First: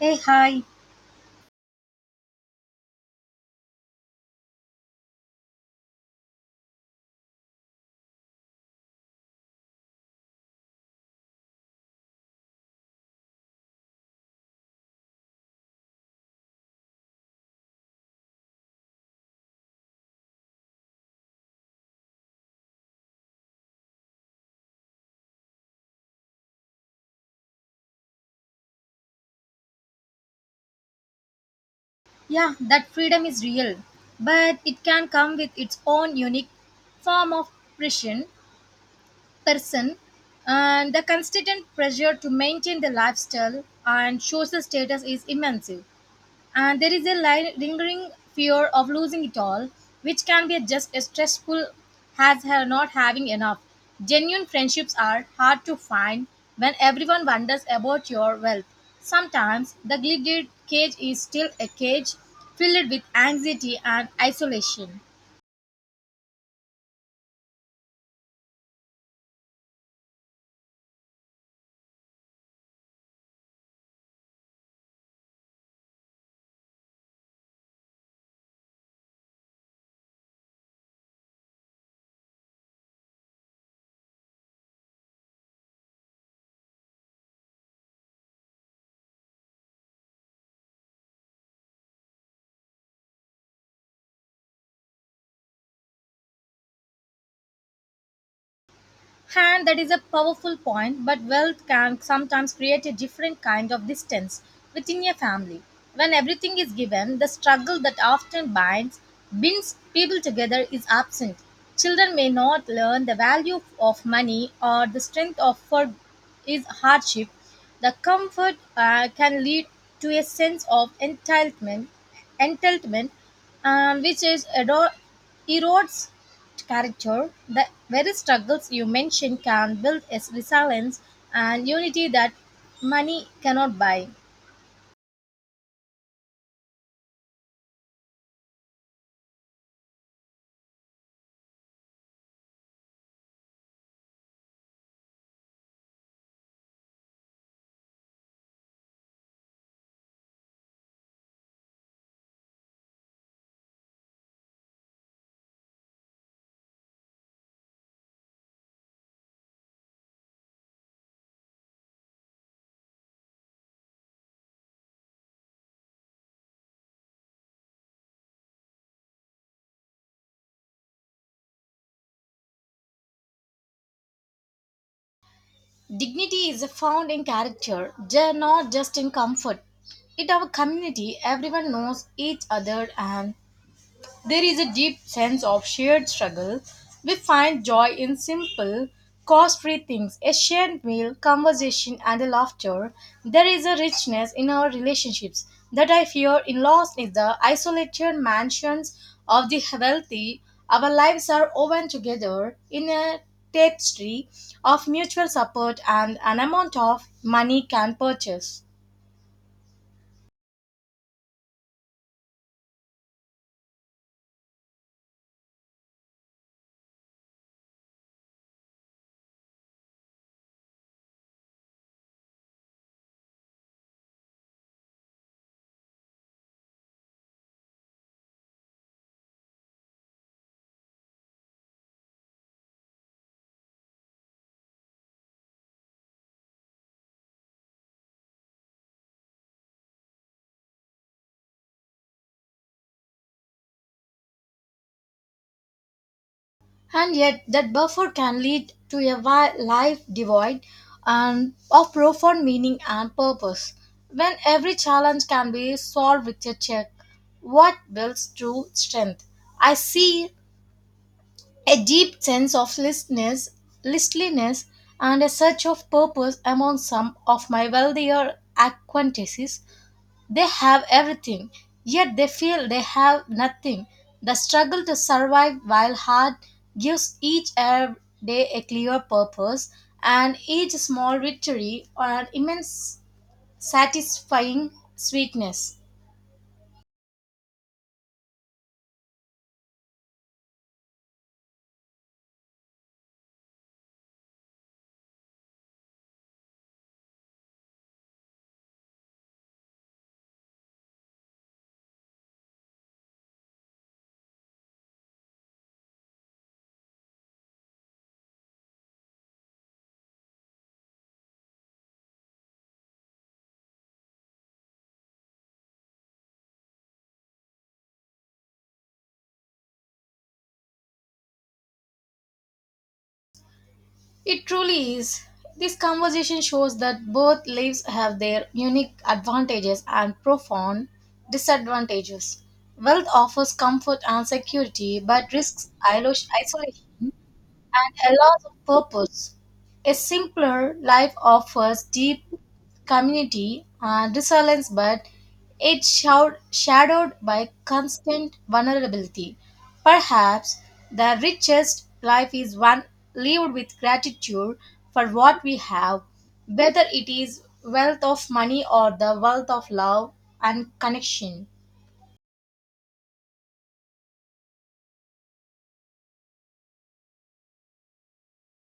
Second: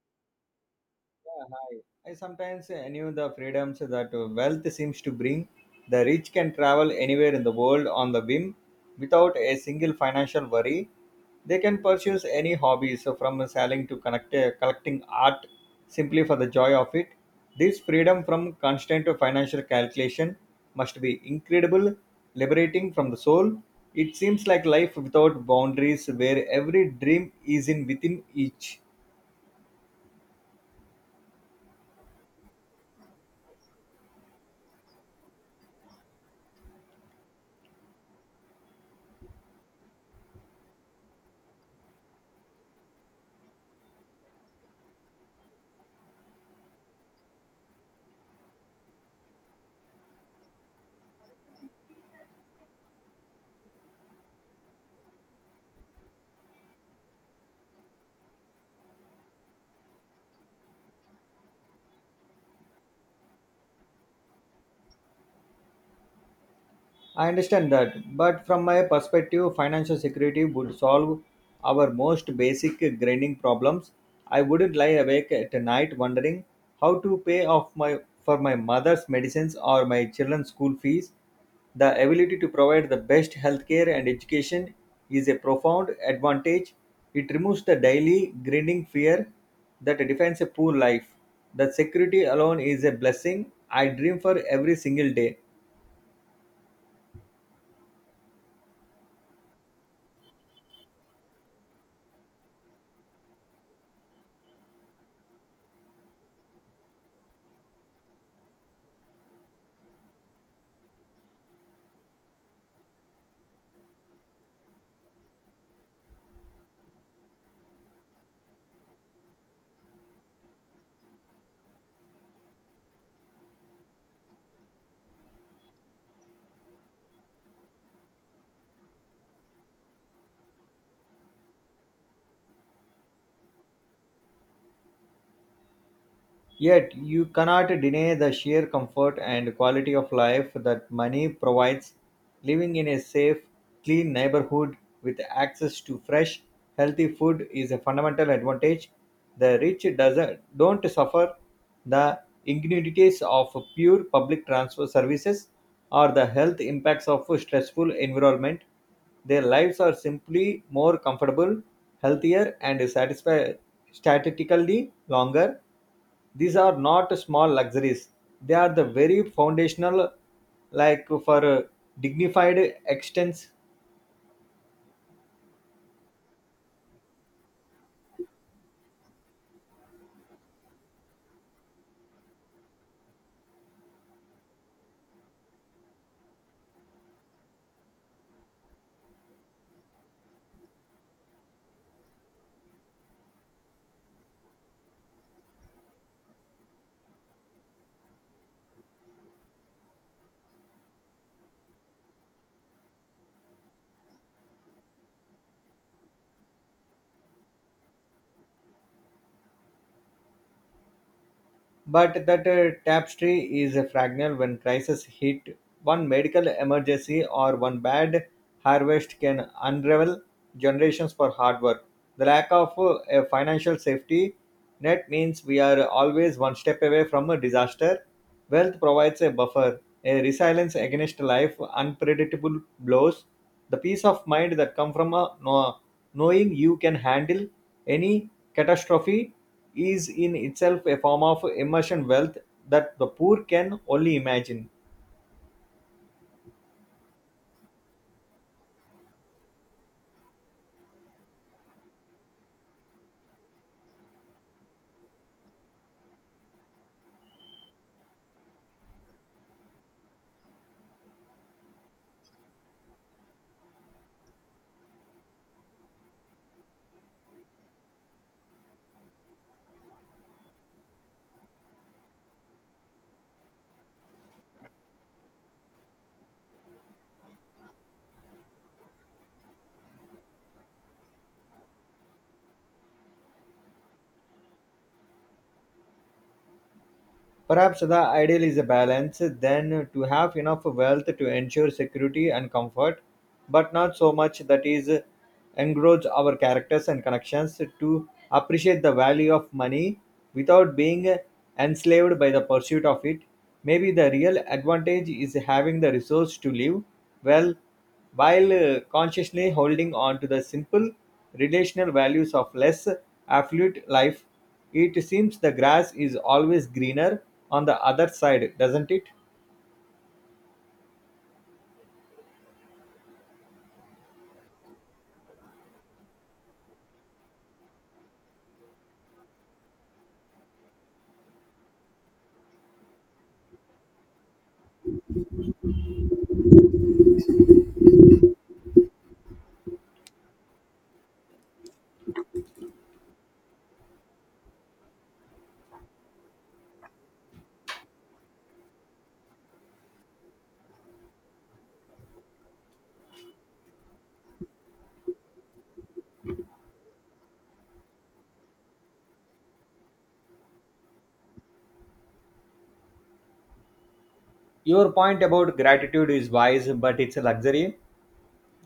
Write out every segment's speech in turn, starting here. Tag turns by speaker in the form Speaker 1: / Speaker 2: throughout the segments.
Speaker 1: Hey, hi.
Speaker 2: Yeah, hi. I sometimes knew the freedoms that wealth seems to bring. The rich can travel anywhere in the world on the whim without a single financial worry. They can pursue any hobbies so from selling to collecting art simply for the joy of it. This freedom from constant financial calculation must be incredible, liberating from the soul. It seems like life without boundaries where every dream is in within each.
Speaker 1: Yeah, that freedom is real, but it can come with its own unique form of pressure, person, and the constant pressure to maintain the lifestyle and social status is immense. And there is a lingering fear of losing it all, which can be just as stressful as not having enough. Genuine friendships are hard to find when everyone wonders about your wealth. Sometimes the gilded cage is still a cage filled with anxiety and isolation.
Speaker 2: I understand that, but from my perspective, financial security would solve our most basic grinding problems. I wouldn't lie awake at night wondering how to pay off my for my mother's medicines or my children's school fees. The ability to provide the best healthcare and education is a profound advantage. It removes the daily grinding fear that defines a poor life. The security alone is a blessing I dream for every single day.
Speaker 1: And that is a powerful point, but wealth can sometimes create a different kind of distance within a family. When everything is given, the struggle that often binds people together is absent. Children may not learn the value of money or the strength of for is hardship. The comfort can lead to a sense of entitlement, which is erodes character, the very struggles you mentioned can build a resilience and unity that money cannot buy.
Speaker 2: Yet, you cannot deny the sheer comfort and quality of life that money provides. Living in a safe, clean neighborhood with access to fresh, healthy food is a fundamental advantage. The rich doesn't, don't suffer the indignities of pure public transfer services or the health impacts of a stressful environment. Their lives are simply more comfortable, healthier, and statistically longer. These are not small luxuries; they are the very foundational like for a dignified extents.
Speaker 1: Dignity is found in character, not just in comfort. In our community, everyone knows each other and there is a deep sense of shared struggle. We find joy in simple, cost free things, a shared meal, conversation, and the laughter. There is a richness in our relationships that I fear in lost in the isolated mansions of the wealthy. Our lives are woven together in a tapestry of mutual support and an amount of money can purchase.
Speaker 2: But that tapestry is fragile when crisis hit. One medical emergency or one bad harvest can unravel generations for hard work. The lack of a financial safety net means we are always one step away from a disaster. Wealth provides a buffer, a resilience against life unpredictable blows, the peace of mind that comes from knowing you can handle any catastrophe is in itself a form of immersion wealth that the poor can only imagine.
Speaker 1: And yet, that buffer can lead to a life devoid and of profound meaning and purpose. When every challenge can be solved with a check, what builds true strength? I see a deep sense of listlessness and a search of purpose among some of my wealthier acquaintances they have everything, yet they feel they have nothing. The struggle to survive while hard gives each Arab day a clear purpose, and each small victory or an immense satisfying sweetness.
Speaker 2: Perhaps the ideal is a balance, then to have enough wealth to ensure security and comfort, but not so much that is engross our characters and connections to appreciate the value of money without being enslaved by the pursuit of it. Maybe the real advantage is having the resource to live well while consciously holding on to the simple, relational values of less affluent life. It seems the grass is always greener on the other side, doesn't it?
Speaker 1: It truly is. This conversation shows that both lives have their unique advantages and profound disadvantages. Wealth offers comfort and security but risks isolation and a loss of purpose. A simpler life offers deep community and resilience, but it's shadowed by constant vulnerability. Perhaps the richest life is one lived with gratitude for what we have, whether it is wealth of money or the wealth of love and connection.
Speaker 2: Your point about gratitude is wise, but it's a luxury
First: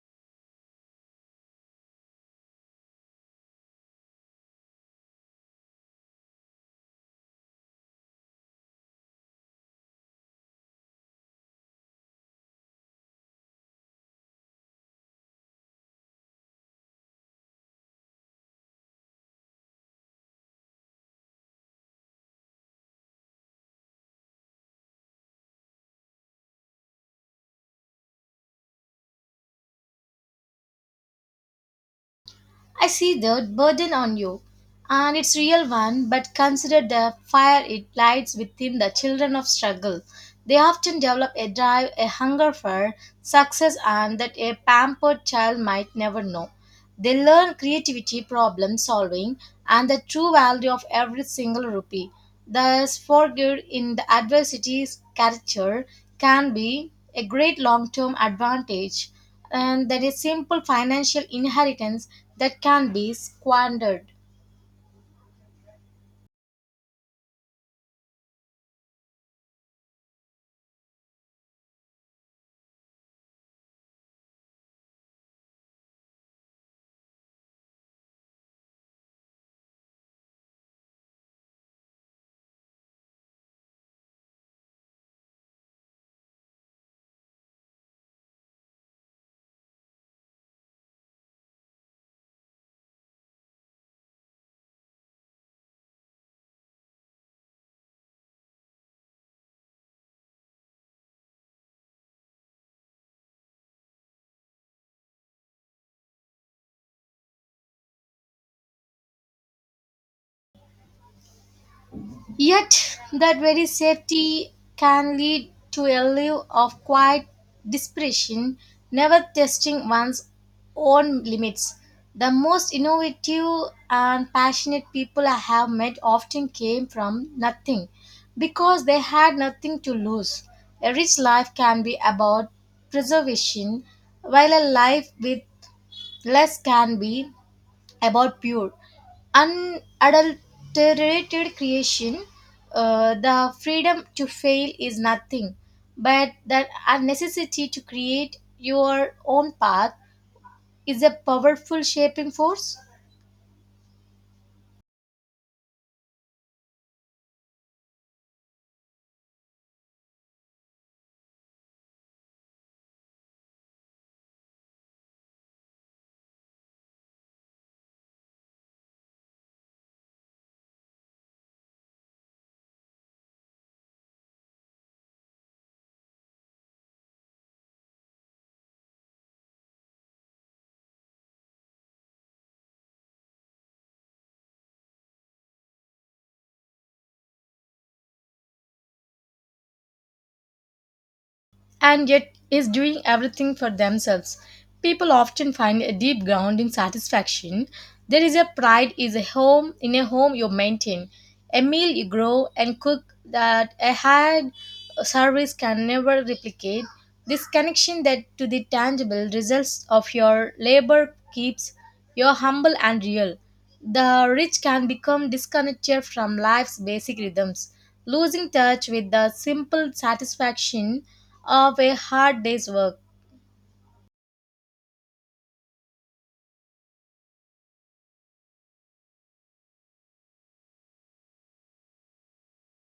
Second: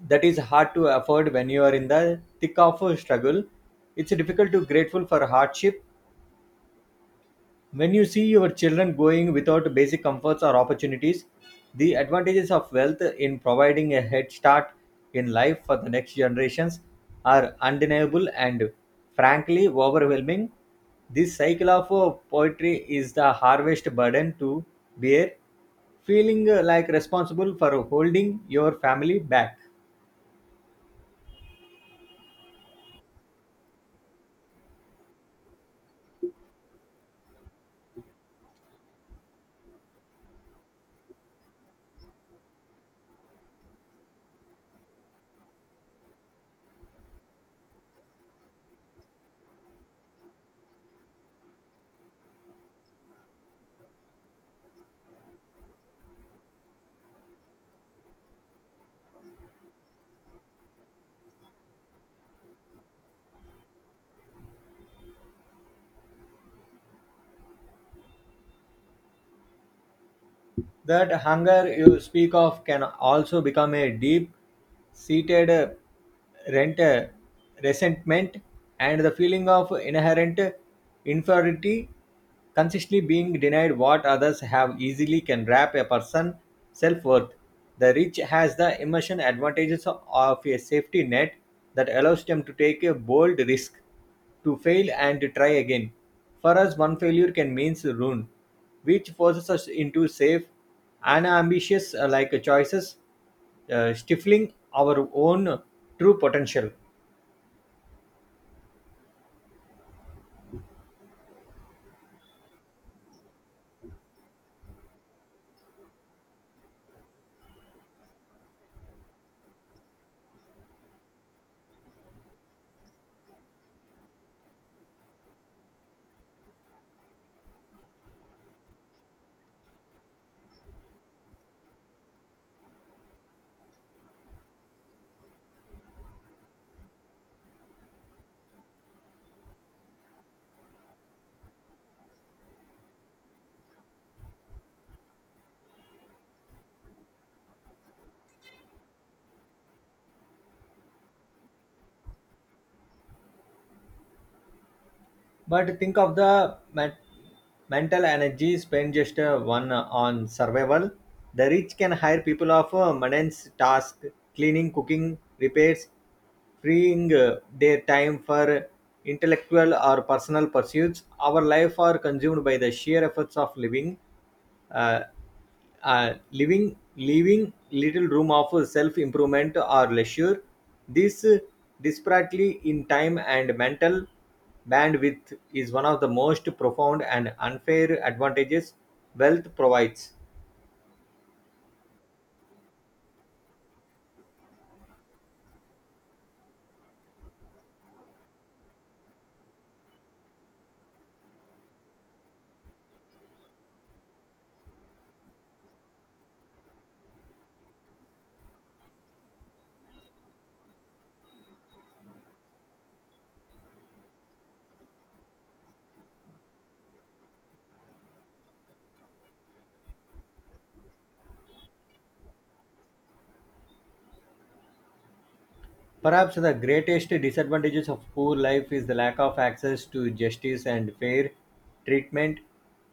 Speaker 2: that is hard to afford when you are in the thick of a struggle. It's difficult to grateful for hardship when you see your children going without basic comforts or opportunities. The advantages of wealth in providing a head start in life for the next generations are undeniable and frankly overwhelming. This cycle of poetry is the harvest burden to bear, feeling like responsible for holding your family back.
Speaker 1: I see the burden on you, and it's real one. But consider the fire it lights within the children of struggle. They often develop a drive, a hunger for success, and that a pampered child might never know. They learn creativity, problem solving, and the true value of every single rupee. Thus, forgived in the adversity's character can be a great long-term advantage and there is simple financial inheritance that can be squandered.
Speaker 2: That hunger you speak of can also become a deep seated rent resentment and the feeling of inherent inferiority consistently being denied what others have easily can wrap a person's self-worth. The rich has the emotional advantages of a safety net that allows them to take a bold risk to fail and to try again. For us, one failure can mean ruin, which forces us into safe and ambitious like choices, stifling our own true potential.
Speaker 1: Yet, that very safety can lead to a life of quiet desperation, never testing one's own limits. The most innovative and passionate people I have met often came from nothing because they had nothing to lose. A rich life can be about preservation, while a life with less can be about pure, unadulterated creation, the freedom to fail is nothing, but the necessity to create your own path is a powerful shaping force.
Speaker 2: But think of the mental energy spent just one on survival. The rich can hire people of maintenance tasks, cleaning, cooking, repairs, freeing their time for intellectual or personal pursuits. Our life are consumed by the sheer efforts of living uh, leaving little room of self improvement or leisure. This disparately in time and mental bandwidth is one of the most profound and unfair advantages wealth provides.
Speaker 1: And yet is doing everything for themselves. People often find a deep grounding satisfaction. There is a pride is a home in a home you maintain, a meal you grow and cook that a hard service can never replicate. This connection that to the tangible results of your labor keeps you humble and real. The rich can become disconnected from life's basic rhythms, losing touch with the simple satisfaction of a hard day's work.
Speaker 2: Perhaps the greatest disadvantages of poor life is the lack of access to justice and fair treatment.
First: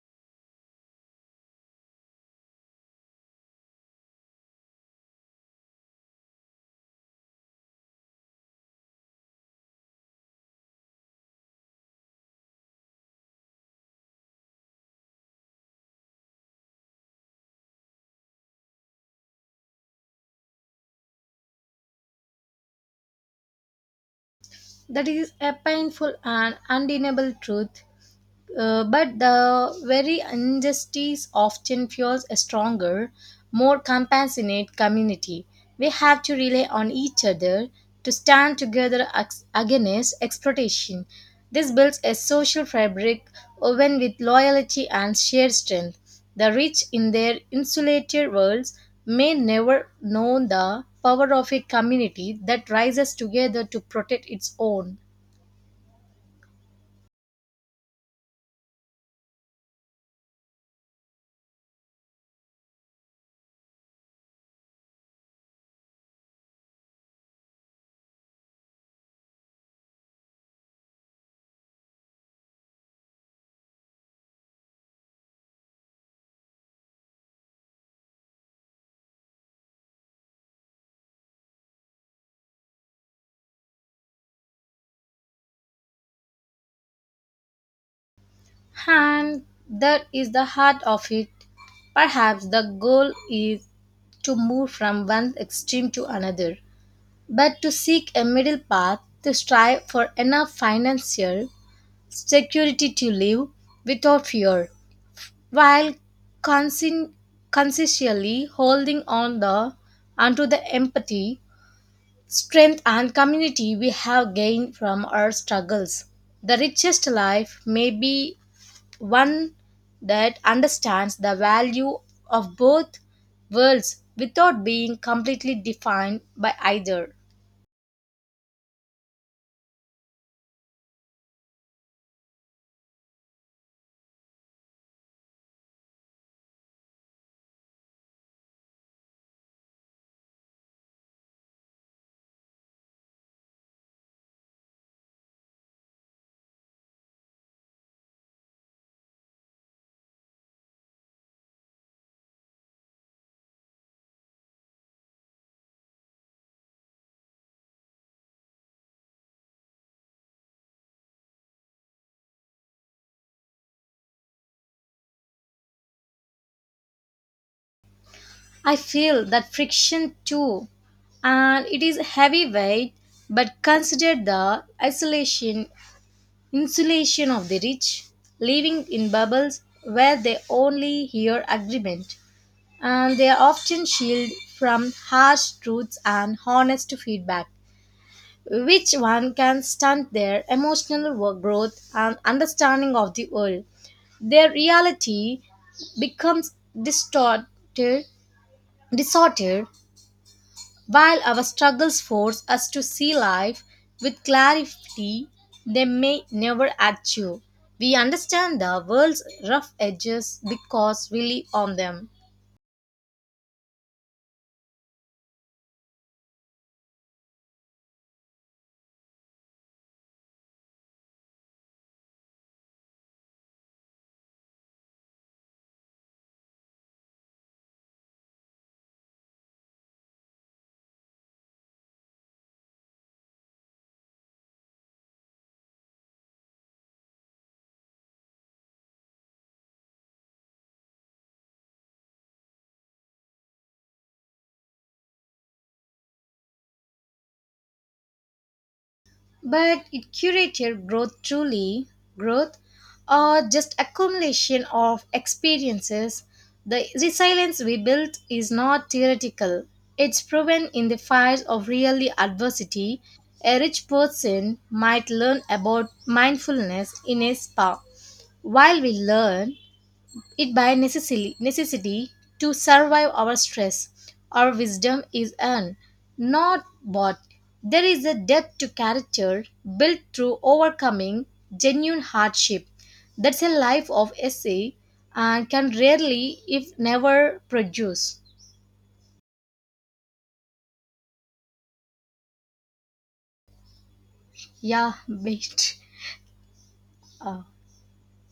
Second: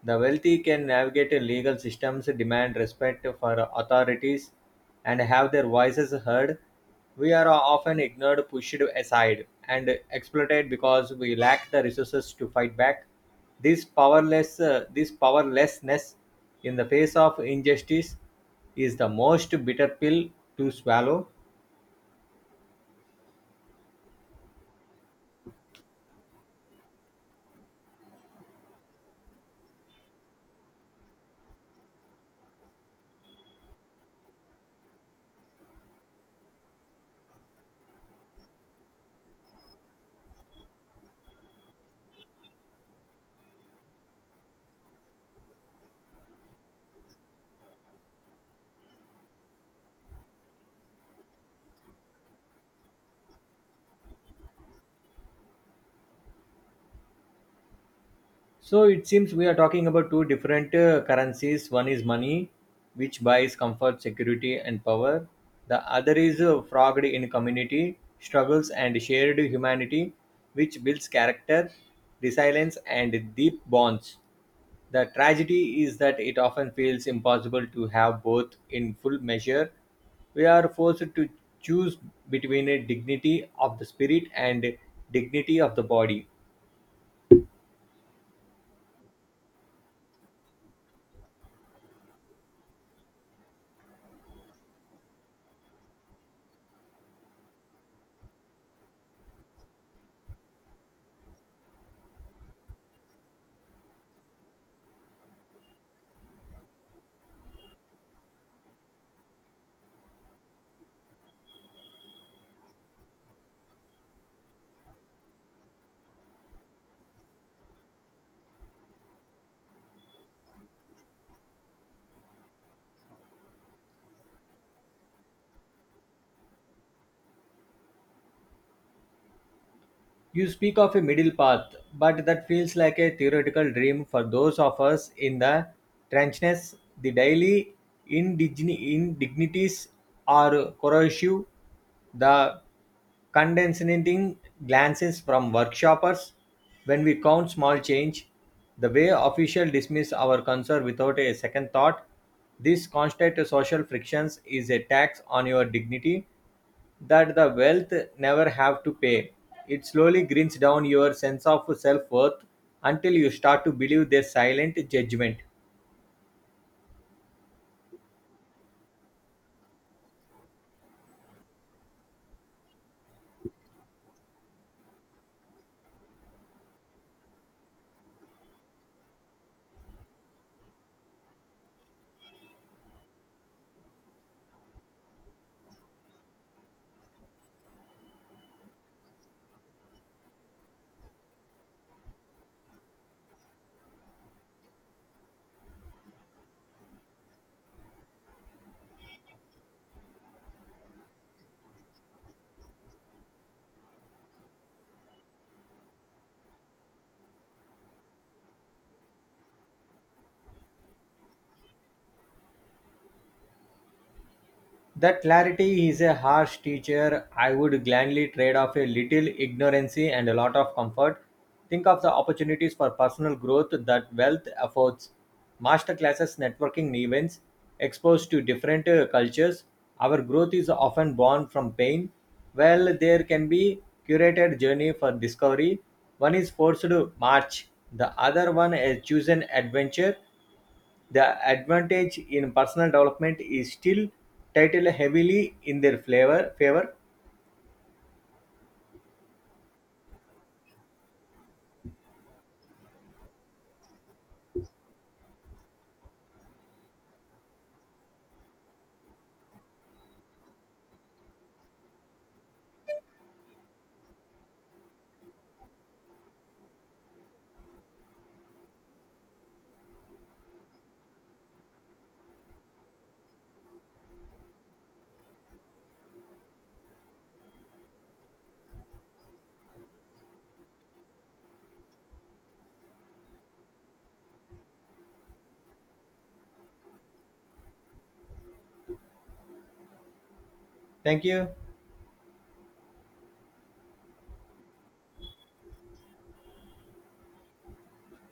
Speaker 2: The wealthy can navigate legal systems, demand respect for authorities, and have their voices heard. We are often ignored, pushed aside, and exploited because we lack the resources to fight back. This powerlessness in the face of injustice is the most bitter pill to swallow.
Speaker 1: That is a painful and undeniable truth. But the very injustice often fuels a stronger, more compassionate community. We have to rely on each other to stand together against exploitation. This builds a social fabric woven with loyalty and shared strength. The rich in their insulated worlds may never know the power of a community that rises together to protect its own.
Speaker 2: So it seems we are talking about two different currencies. One is money, which buys comfort, security, and power. The other is frogged in community, struggles, and shared humanity, which builds character, resilience, and deep bonds. The tragedy is that it often feels impossible to have both in full measure. We are forced to choose between a dignity of the spirit and dignity of the body.
Speaker 1: And that is the heart of it. Perhaps the goal is to move from one extreme to another, but to seek a middle path to strive for enough financial security to live without fear, while conscien- consciously holding on the onto the empathy, strength, and community we have gained from our struggles. The richest life may be one that understands the value of both worlds without being completely defined by either.
Speaker 2: You speak of a middle path, but that feels like a theoretical dream for those of us in the trenchness. The daily indignities are corrosive. The condescending glances from workshoppers when we count small change, the way officials dismiss our concern without a second thought. This constant social frictions is a tax on your dignity that the wealth never have to pay. It slowly grinds down your sense of self worth until you start to believe their silent judgment.
Speaker 1: I feel that friction too, and it is heavyweight, but consider the isolation, insulation of the rich, living in bubbles where they only hear agreement, and they are often shielded from harsh truths and honest feedback. Which one can stunt their emotional growth and understanding of the world. Their reality becomes distorted, distorted while our struggles force us to see life with clarity they may never achieve. We understand the world's rough edges because we live on them.
Speaker 2: That clarity is a harsh teacher. I would gladly trade off a little ignorancy and a lot of comfort. Think of the opportunities for personal growth that wealth affords. Master classes, networking events, exposed to different cultures. Our growth is often born from pain. Well, there can be curated journey for discovery. One is forced to march, the other one a chosen adventure. The advantage in personal development is still titled heavily in their flavor favor.
Speaker 1: But it curated growth truly growth or just accumulation of experiences. The resilience we built is not theoretical. It's proven in the fires of real adversity. A rich person might learn about mindfulness in a spa, while we learn it by necessity to survive our stress. Our wisdom is earned, not bought. There is a depth to character built through overcoming genuine hardship. That's a life of essay and can rarely, if never, produce.
Speaker 2: Thank you.
Speaker 1: Yeah, mate. Uh,